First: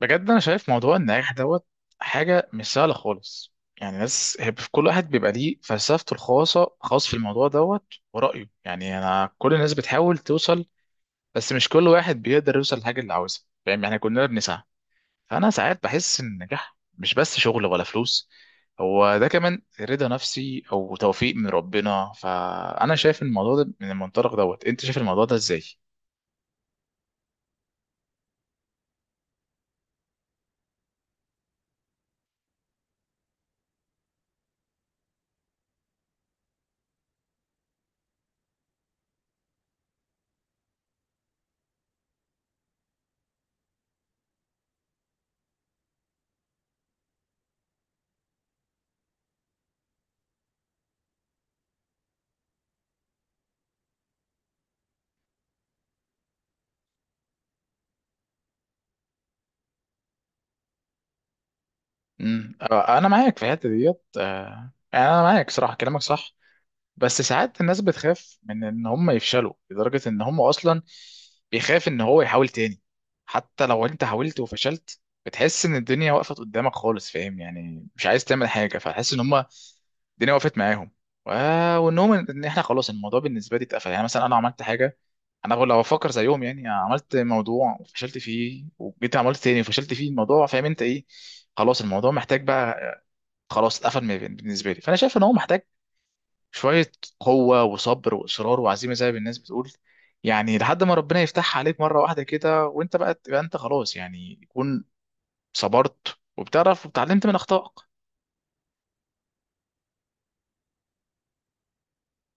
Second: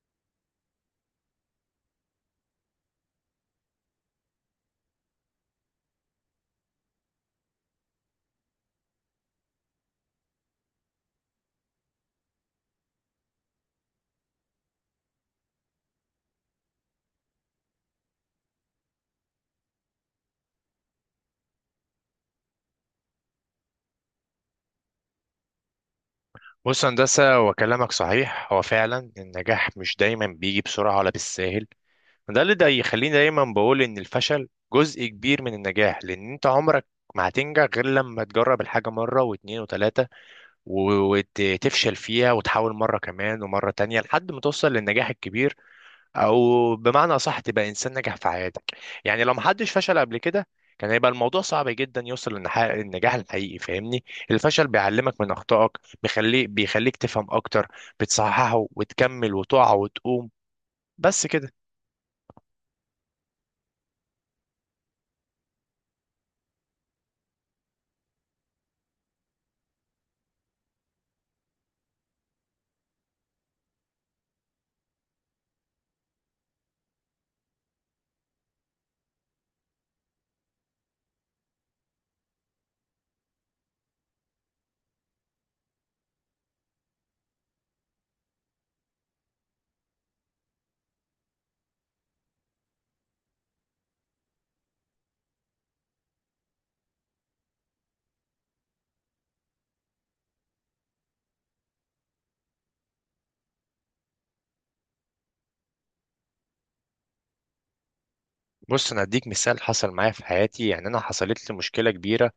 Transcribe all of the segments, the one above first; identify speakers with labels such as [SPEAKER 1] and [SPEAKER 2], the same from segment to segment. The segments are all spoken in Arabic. [SPEAKER 1] بجد انا شايف موضوع النجاح دوت، حاجه مش سهله خالص. يعني ناس هي في كل واحد بيبقى ليه فلسفته الخاصه خاص في الموضوع دوت ورايه. يعني انا كل الناس بتحاول توصل، بس مش كل واحد بيقدر يوصل للحاجه اللي عاوزها. فاهم يعني؟ كلنا بنسعى. فانا ساعات بحس ان النجاح مش بس شغل ولا فلوس، هو ده كمان رضا نفسي او توفيق من ربنا. فانا شايف الموضوع ده من المنطلق دوت. انت شايف الموضوع ده ازاي؟
[SPEAKER 2] بص يا هندسة، وكلامك صحيح. هو فعلا النجاح مش دايما بيجي بسرعة ولا بالساهل. ده يخليني دايما بقول إن الفشل جزء كبير من النجاح، لأن أنت عمرك ما هتنجح غير لما تجرب الحاجة مرة واتنين وتلاتة وتفشل فيها وتحاول مرة كمان ومرة تانية لحد ما توصل للنجاح الكبير، او بمعنى اصح تبقى انسان ناجح في حياتك. يعني لو محدش فشل قبل كده، كان هيبقى الموضوع صعب جدا يوصل للنجاح الحقيقي. فاهمني؟ الفشل بيعلمك من اخطائك، بيخليك تفهم اكتر، بتصححه وتكمل وتقع وتقوم. بس كده.
[SPEAKER 1] انا معاك في الحته ديت، يعني انا معاك صراحه كلامك صح. بس ساعات الناس بتخاف من ان هم يفشلوا لدرجة ان هم اصلا بيخاف ان هو يحاول تاني. حتى لو انت حاولت وفشلت بتحس ان الدنيا وقفت قدامك خالص. فاهم يعني؟ مش عايز تعمل حاجة، فتحس ان هم الدنيا وقفت معاهم. و- وانهم ان احنا خلاص الموضوع بالنسبة لي اتقفل. يعني مثلا انا عملت حاجة، انا لو افكر زيهم، يعني عملت موضوع وفشلت فيه وجيت عملت تاني وفشلت فيه الموضوع. فاهم انت ايه؟ خلاص الموضوع محتاج بقى، خلاص اتقفل بالنسبة لي. فانا شايف ان هو محتاج شوية قوة وصبر وإصرار وعزيمة زي ما الناس بتقول. يعني لحد ما ربنا يفتحها عليك مرة واحدة كده وأنت بقى تبقى أنت، خلاص يعني يكون صبرت وبتعرف واتعلمت من أخطائك.
[SPEAKER 2] بص، انا اديك مثال حصل معايا في حياتي. يعني انا حصلت لي مشكله كبيره،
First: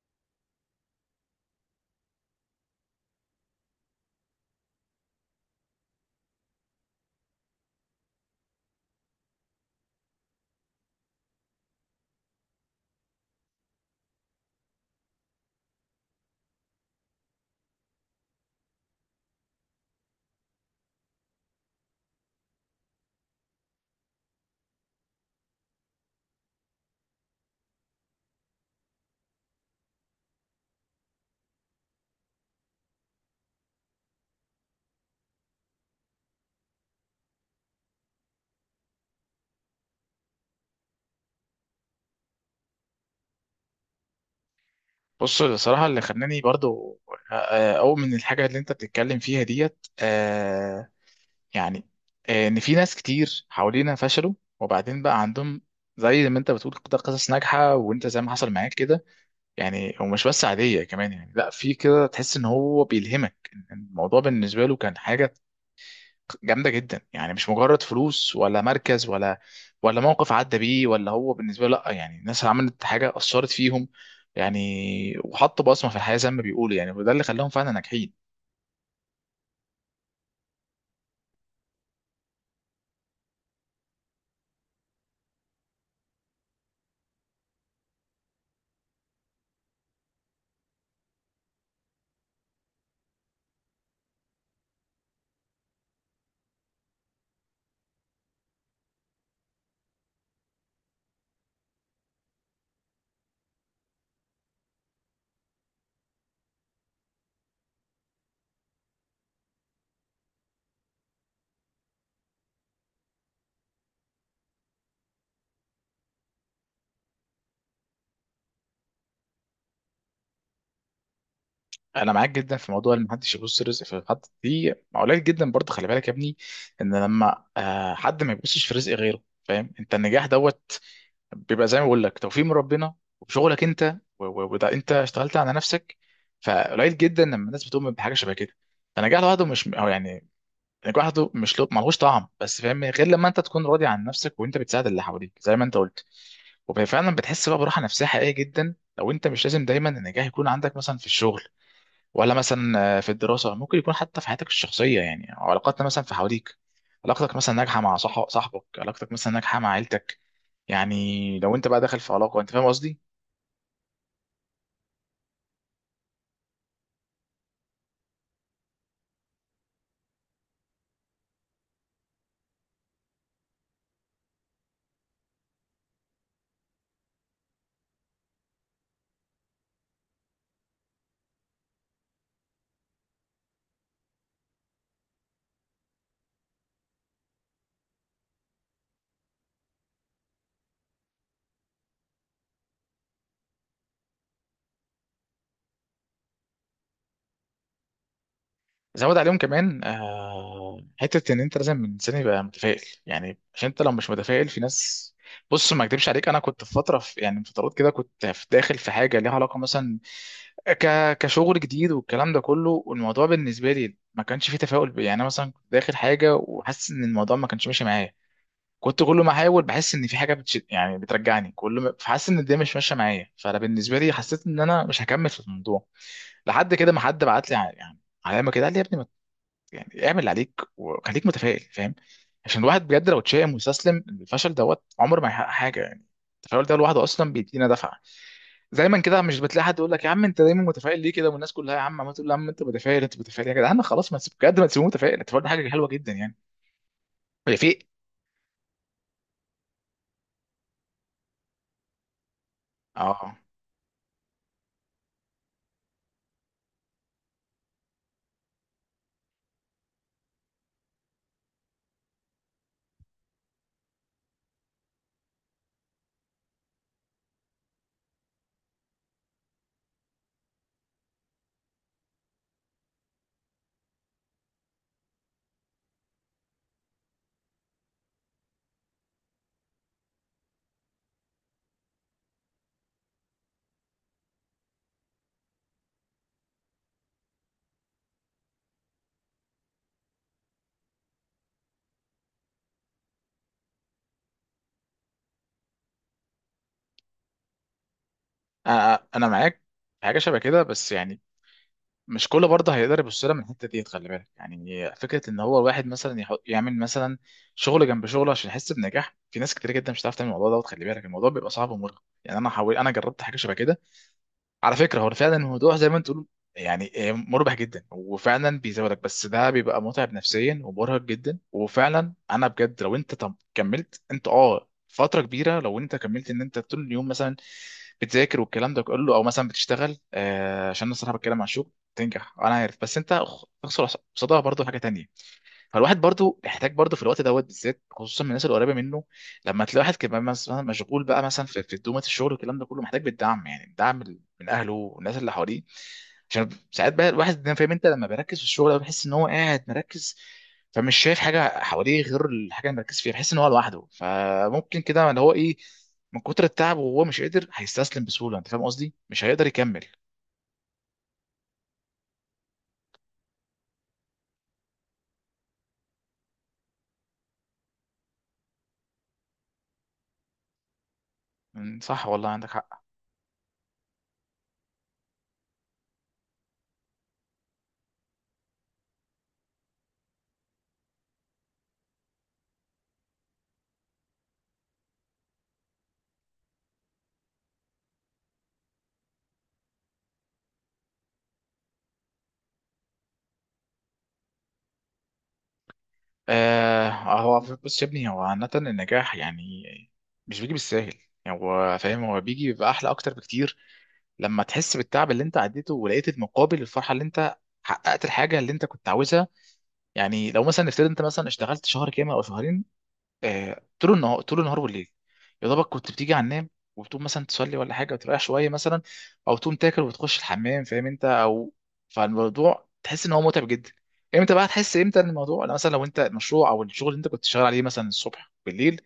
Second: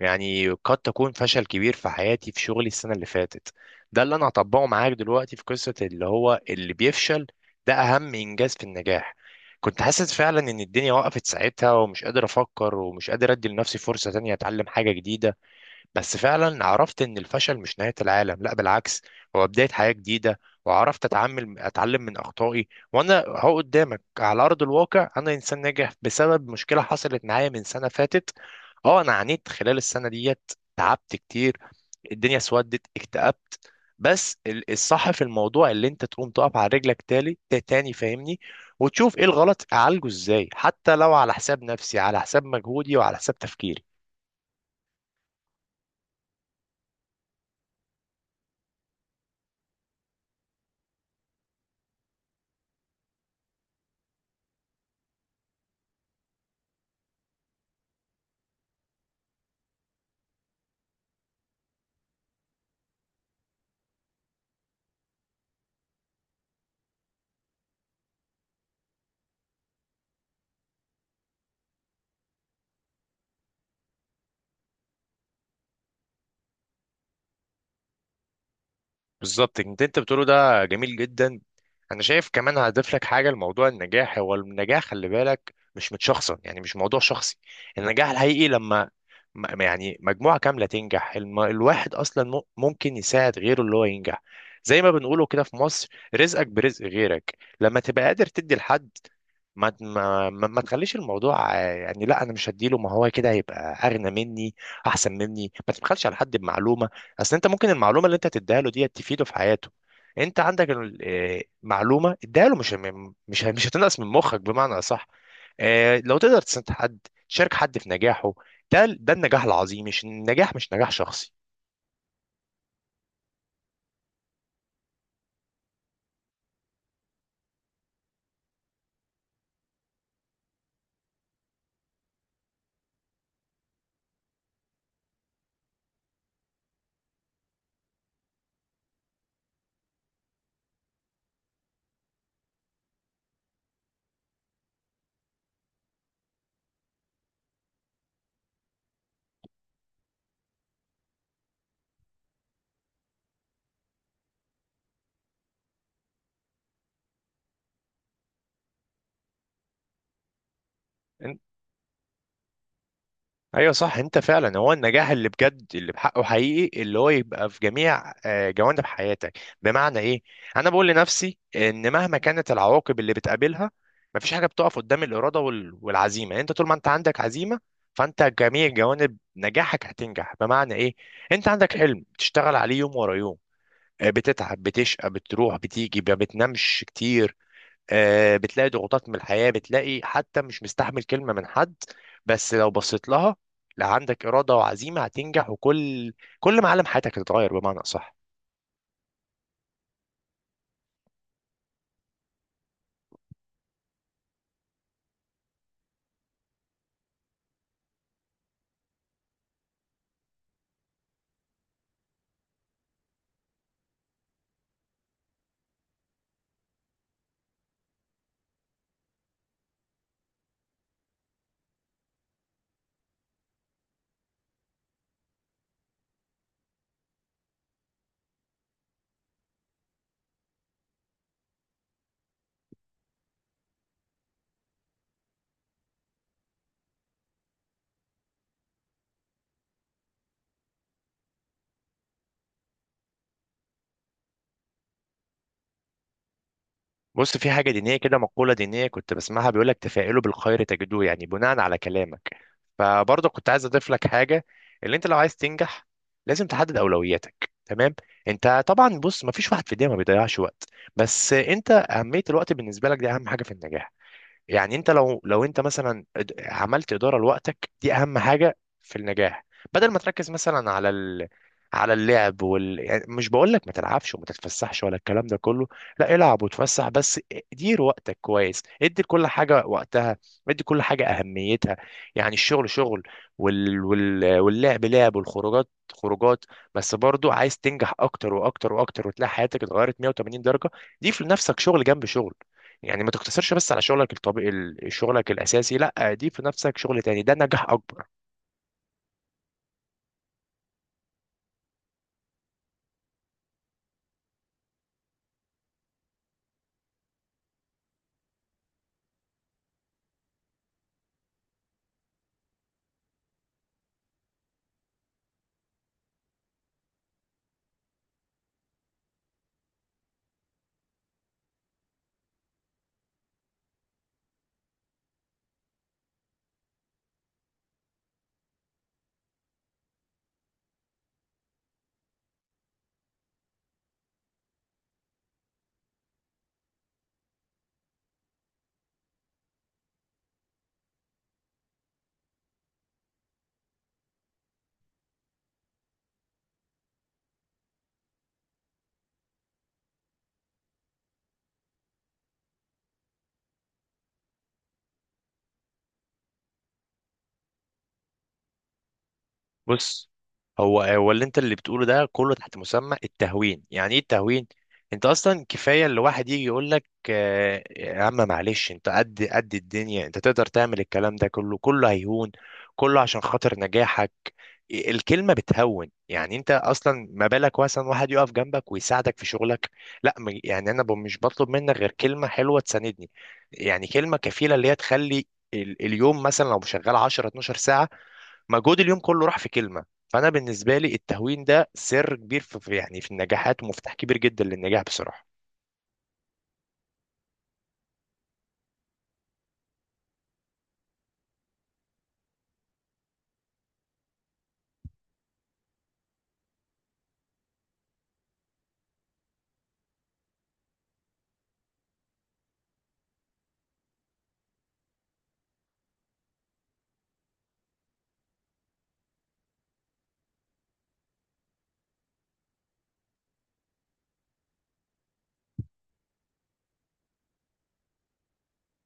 [SPEAKER 2] يعني قد تكون فشل كبير في حياتي في شغلي السنة اللي فاتت. ده اللي أنا هطبقه معاك دلوقتي في قصة اللي هو اللي بيفشل، ده أهم إنجاز في النجاح. كنت حاسس فعلا إن الدنيا وقفت ساعتها، ومش قادر أفكر ومش قادر أدي لنفسي فرصة تانية أتعلم حاجة جديدة. بس فعلا عرفت ان الفشل مش نهاية العالم، لا بالعكس، هو بداية حياة جديدة. وعرفت اتعامل، اتعلم من اخطائي، وانا اهو قدامك على ارض الواقع، انا انسان ناجح بسبب مشكلة حصلت معايا من سنة فاتت. اه، انا عانيت خلال السنة ديت، تعبت كتير، الدنيا اسودت، اكتئبت. بس الصح في الموضوع اللي انت تقوم تقف على رجلك تاني. فاهمني؟ وتشوف ايه الغلط، اعالجه ازاي، حتى لو على حساب نفسي، على حساب مجهودي، وعلى حساب تفكيري.
[SPEAKER 1] بص، الصراحة اللي خلاني برضو أؤمن الحاجة اللي أنت بتتكلم فيها ديت. يعني إن في ناس كتير حوالينا فشلوا، وبعدين بقى عندهم زي ما أنت بتقول كده قصص ناجحة، وأنت زي ما حصل معاك كده. يعني ومش بس عادية كمان، يعني لا، في كده تحس ان هو بيلهمك. الموضوع بالنسبة له كان حاجة جامدة جدا، يعني مش مجرد فلوس ولا مركز ولا موقف عدى بيه، ولا هو بالنسبة له لا. يعني الناس عملت حاجة أثرت فيهم يعني، وحطوا بصمة في الحياة زي ما بيقولوا يعني، وده اللي خلاهم فعلا ناجحين.
[SPEAKER 2] بالظبط، انت بتقوله ده جميل جدا. انا شايف كمان هضيف لك حاجه لموضوع النجاح. هو النجاح خلي بالك مش متشخصن، يعني مش موضوع شخصي. النجاح الحقيقي لما يعني مجموعه كامله تنجح. الواحد اصلا ممكن يساعد غيره اللي هو ينجح. زي ما بنقوله كده في مصر، رزقك برزق غيرك. لما تبقى قادر تدي لحد، ما تخليش الموضوع يعني لا، انا مش هديله، ما هو كده هيبقى اغنى مني، احسن مني. ما تبخلش على حد بمعلومه. اصل انت ممكن المعلومه اللي انت تديها له دي تفيده في حياته. انت عندك معلومه اديها له، مش هتنقص من مخك بمعنى اصح. لو تقدر تساعد حد، تشارك حد في نجاحه، ده النجاح العظيم. مش النجاح، مش نجاح شخصي.
[SPEAKER 1] انا معاك جدا في موضوع ان محدش يبص رزق في حد، دي قليل جدا برضه. خلي بالك يا ابني ان لما حد ما يبصش في رزق غيره. فاهم انت؟ النجاح دوت بيبقى زي ما بقول لك توفيق من ربنا وبشغلك انت، وده انت اشتغلت على نفسك. فقليل جدا لما الناس بتؤمن بحاجه شبه كده. فنجاح لوحده مش هو يعني، نجاح لوحده مش له، ملهوش طعم بس فاهم، غير لما انت تكون راضي عن نفسك وانت بتساعد اللي حواليك زي ما انت قلت. وفعلا بتحس بقى براحه نفسيه حقيقيه جدا لو انت، مش لازم دايما النجاح يكون عندك مثلا في الشغل ولا مثلا في الدراسة. ممكن يكون حتى في حياتك الشخصية، يعني أو علاقاتنا مثلا في حواليك. علاقتك مثلا ناجحة مع صاحبك، علاقتك مثلا ناجحة مع عيلتك. يعني لو انت بقى داخل في علاقة، انت فاهم قصدي.
[SPEAKER 2] ايوه صح. انت فعلا هو النجاح اللي بجد، اللي بحقه حقيقي، اللي هو يبقى في جميع جوانب حياتك. بمعنى ايه؟ انا بقول لنفسي ان مهما كانت العواقب اللي بتقابلها، مفيش حاجه بتقف قدام الاراده والعزيمه. يعني انت طول ما انت عندك عزيمه، فانت جميع جوانب نجاحك هتنجح. بمعنى ايه؟ انت عندك حلم بتشتغل عليه يوم ورا يوم، بتتعب، بتشقى، بتروح بتيجي، ما بتنامش كتير. بتلاقي ضغوطات من الحياة، بتلاقي حتى مش مستحمل كلمة من حد. بس لو بصيت لها، لا، عندك إرادة وعزيمة، هتنجح. وكل معالم حياتك هتتغير بمعنى أصح.
[SPEAKER 1] زود عليهم كمان حتة ان انت لازم من سن يبقى متفائل، يعني عشان انت لو مش متفائل في ناس. بص ما اكدبش عليك، انا كنت في فترة، في يعني من فترات كده، كنت داخل في حاجة ليها علاقة مثلا كشغل جديد والكلام ده كله. والموضوع بالنسبة لي ما كانش فيه تفاؤل. يعني أنا مثلا كنت داخل حاجة وحاسس ان الموضوع ما كانش ماشي معايا. كنت كل ما احاول بحس ان في حاجه بتشد يعني بترجعني كل ما، فحاسس ان الدنيا مش ماشيه معايا. فانا بالنسبه لي حسيت ان انا مش هكمل في الموضوع، لحد كده ما حد بعت لي يعني علامه كده قال لي يا ابني ما ت- يعني اعمل اللي عليك وخليك متفائل. فاهم؟ عشان الواحد بجد لو اتشائم واستسلم الفشل دوت عمره ما يحقق حاجه. يعني التفاؤل ده لوحده اصلا بيدينا دفعه. دايما كده مش بتلاقي حد يقول لك يا عم انت دايما متفائل ليه كده؟ والناس كلها يا عم عمال تقول يا عم انت متفائل، انت متفائل يا جدعان، خلاص ما تسيب بجد، ما تسيبوه متفائل. التفاؤل ده حاجه حلوه جدا يعني.
[SPEAKER 2] بص، في
[SPEAKER 1] هي
[SPEAKER 2] حاجة
[SPEAKER 1] في.
[SPEAKER 2] دينية كده، مقولة دينية كنت بسمعها، بيقولك تفائلوا بالخير تجدوه. يعني بناء على كلامك، فبرضه
[SPEAKER 1] اه.
[SPEAKER 2] كنت عايز أضيف لك حاجة. اللي أنت لو عايز تنجح، لازم تحدد أولوياتك. تمام؟ أنت طبعا، بص، مفيش واحد في الدنيا ما بيضيعش وقت، بس أنت أهمية الوقت بالنسبة لك دي أهم حاجة في النجاح. يعني انت لو انت مثلا عملت اداره لوقتك، دي اهم حاجه في النجاح. بدل ما تركز مثلا على اللعب يعني مش بقول لك ما تلعبش وما تتفسحش ولا الكلام ده كله. لا، العب وتفسح، بس دير وقتك كويس. ادي كل حاجه وقتها، ادي كل حاجه اهميتها. يعني الشغل شغل، واللعب لعب، والخروجات خروجات. بس برضو عايز تنجح اكتر واكتر واكتر، وتلاقي حياتك اتغيرت 180 درجه. دي في نفسك شغل جنب شغل. يعني ما تقتصرش بس على شغلك الطبيعي، شغلك الاساسي. لا، ضيف في نفسك شغل تاني، ده نجاح اكبر.
[SPEAKER 1] انا معاك في حاجه شبه كده، بس يعني مش كله برضه هيقدر يبص لها من الحته دي. خلي بالك يعني فكره ان هو الواحد مثلا يحط يعمل مثلا شغل جنب شغله عشان يحس بنجاح. في ناس كتير جدا مش هتعرف تعمل الموضوع دوت. خلي بالك الموضوع بيبقى صعب ومرهق. يعني انا جربت حاجه شبه كده. على فكره هو فعلا الموضوع زي ما انت تقول، يعني مربح جدا وفعلا بيزودك. بس ده بيبقى متعب نفسيا ومرهق جدا. وفعلا انا بجد، لو انت طب كملت انت فتره كبيره، لو انت كملت ان انت طول اليوم مثلا بتذاكر والكلام ده كله او مثلا بتشتغل عشان انا الصراحه بتكلم عن الشغل، تنجح انا عارف، بس انت تخسر قصادها برضه حاجه تانية. فالواحد برضو محتاج برضو في الوقت دوت بالذات، خصوصا من الناس القريبه منه. لما تلاقي واحد كمان مثلا مشغول بقى مثلا في دومه الشغل والكلام ده كله، محتاج بالدعم. يعني الدعم من اهله والناس اللي حواليه. عشان ساعات بقى الواحد ده، فاهم انت، لما بيركز في الشغل ده بيحس ان هو قاعد مركز. فمش شايف حاجه حواليه غير الحاجه اللي مركز فيها. بيحس ان هو لوحده. فممكن كده اللي هو ايه، من كتر التعب وهو مش قادر هيستسلم بسهوله. انت فاهم قصدي؟ مش هيقدر يكمل.
[SPEAKER 2] بص، هو اللي بتقوله ده كله تحت مسمى التهوين. يعني ايه التهوين؟ انت اصلا كفايه اللي واحد يجي يقول لك يا عم معلش، انت قد الدنيا، انت تقدر تعمل الكلام ده كله،
[SPEAKER 1] مم،
[SPEAKER 2] كله
[SPEAKER 1] صح والله
[SPEAKER 2] هيهون،
[SPEAKER 1] عندك حق.
[SPEAKER 2] كله عشان خاطر نجاحك. الكلمة بتهون، يعني انت اصلا ما بالك مثلا واحد يقف جنبك ويساعدك في شغلك. لا، يعني انا مش بطلب منك غير كلمة حلوة تساندني. يعني كلمة كفيلة اللي هي تخلي اليوم مثلا لو شغال 10 12 ساعة، مجهود اليوم كله راح في كلمة. فانا بالنسبة لي التهوين ده سر كبير في يعني في النجاحات، ومفتاح كبير جدا للنجاح بصراحة.
[SPEAKER 1] آه. هو بص يا ابني، هو عامة النجاح يعني مش بيجي بالساهل. يعني هو فاهم، هو بيجي بيبقى أحلى أكتر بكتير لما تحس بالتعب اللي أنت عديته ولقيت المقابل الفرحة اللي أنت حققت الحاجة اللي أنت كنت عاوزها. يعني لو مثلا نفترض أنت مثلا اشتغلت شهر كامل أو شهرين، طول النهار طول النهار والليل. يا دوبك كنت بتيجي على النام، وبتقوم مثلا تصلي ولا حاجه وتريح شويه مثلا، او تقوم تاكل وتخش الحمام، فاهم انت؟ او فالموضوع تحس ان هو متعب جدا. امتى بقى تحس امتى إن الموضوع؟ لا، مثلا لو انت المشروع او الشغل اللي انت كنت شغال عليه مثلا الصبح بالليل،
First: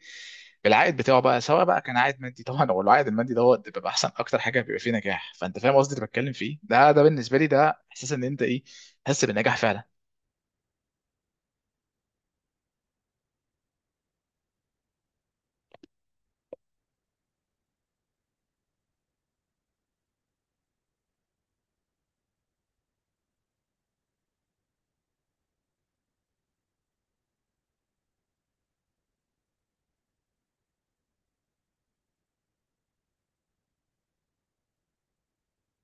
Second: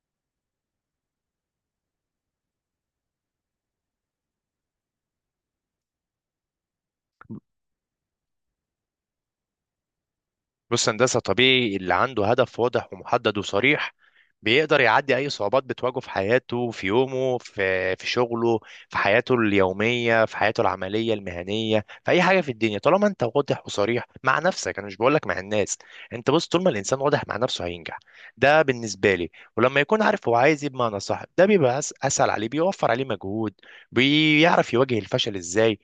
[SPEAKER 1] العائد بتاعه بقى، سواء بقى كان عائد مادي طبعا هو العائد المادي دوت بيبقى احسن، اكتر حاجه بيبقى فيه نجاح. فانت فاهم قصدي اللي بتكلم فيه ده، ده بالنسبه لي ده احساس ان انت ايه، تحس بالنجاح فعلا.
[SPEAKER 2] بص، هندسة، طبيعي اللي عنده هدف واضح ومحدد وصريح بيقدر يعدي أي صعوبات بتواجهه في حياته، في يومه، في شغله، في حياته اليومية، في حياته العملية المهنية، في أي حاجة في الدنيا. طالما أنت واضح وصريح مع نفسك، أنا مش بقولك مع الناس، أنت بص، طول ما الإنسان واضح مع نفسه هينجح. ده بالنسبة لي. ولما يكون عارف هو عايز إيه بمعنى صح، ده بيبقى أسهل عليه، بيوفر عليه مجهود. بيعرف يواجه الفشل إزاي،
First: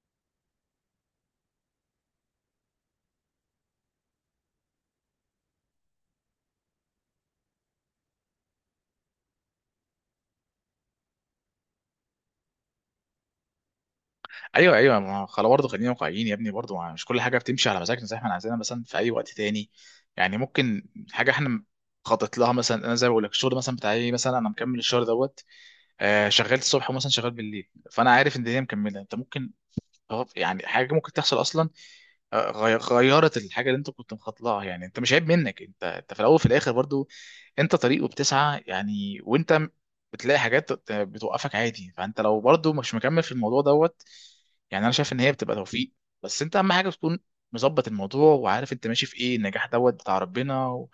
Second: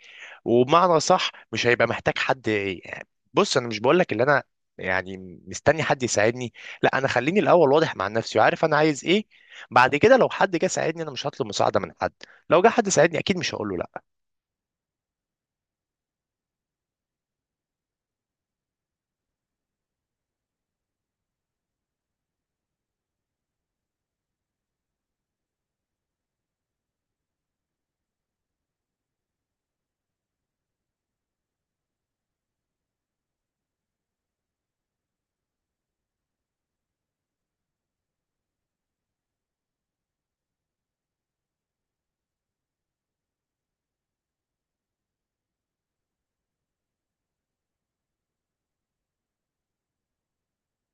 [SPEAKER 2] وبمعنى صح مش هيبقى محتاج حد، يعني. بص، انا مش بقول لك اللي انا يعني مستني حد يساعدني. لا، انا خليني الاول واضح مع نفسي وعارف انا عايز ايه. بعد كده لو حد جه ساعدني، انا مش هطلب مساعده من حد. لو جه حد ساعدني، اكيد مش هقول له لا.
[SPEAKER 1] ايوه ايوه، ما هو خلاص برضه خلينا واقعيين يا ابني، برضه مش كل حاجه بتمشي على مزاجنا زي ما احنا عايزينها مثلا في اي وقت تاني. يعني ممكن حاجه احنا خطط لها مثلا، انا زي ما بقول لك الشغل مثلا بتاعي، مثلا انا مكمل الشهر دوت شغال الصبح ومثلا شغال بالليل، فانا عارف ان الدنيا مكمله. انت ممكن يعني حاجه ممكن تحصل اصلا، غيرت الحاجه اللي انت كنت مخطلها. يعني انت مش عيب منك، انت في الاول وفي الاخر برضو انت طريق وبتسعى يعني، وانت بتلاقي حاجات بتوقفك عادي. فانت لو برضو مش مكمل في الموضوع دوت، يعني انا شايف ان هي بتبقى توفيق. بس انت اهم حاجه تكون مظبط الموضوع، وعارف انت ماشي في ايه. النجاح دوت بتاع ربنا،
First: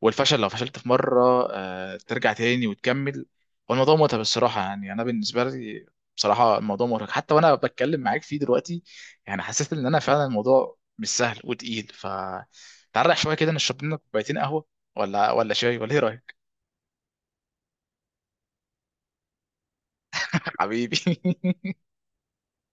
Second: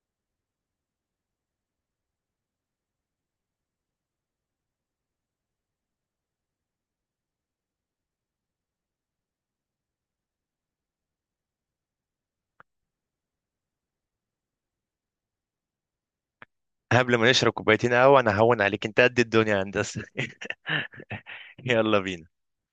[SPEAKER 1] والفشل لو فشلت في مره ترجع تاني وتكمل. والموضوع متعب الصراحه، يعني انا بالنسبه لي بصراحه الموضوع مرهق حتى وانا بتكلم معاك فيه دلوقتي. يعني حسيت ان انا فعلا الموضوع مش سهل وتقيل. ف تعرق شويه كده، نشرب لنا كوبايتين قهوه ولا شاي، ولا ايه رايك؟
[SPEAKER 2] قبل ما نشرب كوبايتين قهوه، انا هون عليك، انت قد الدنيا يا هندسه.
[SPEAKER 1] حبيبي.
[SPEAKER 2] يلا بينا.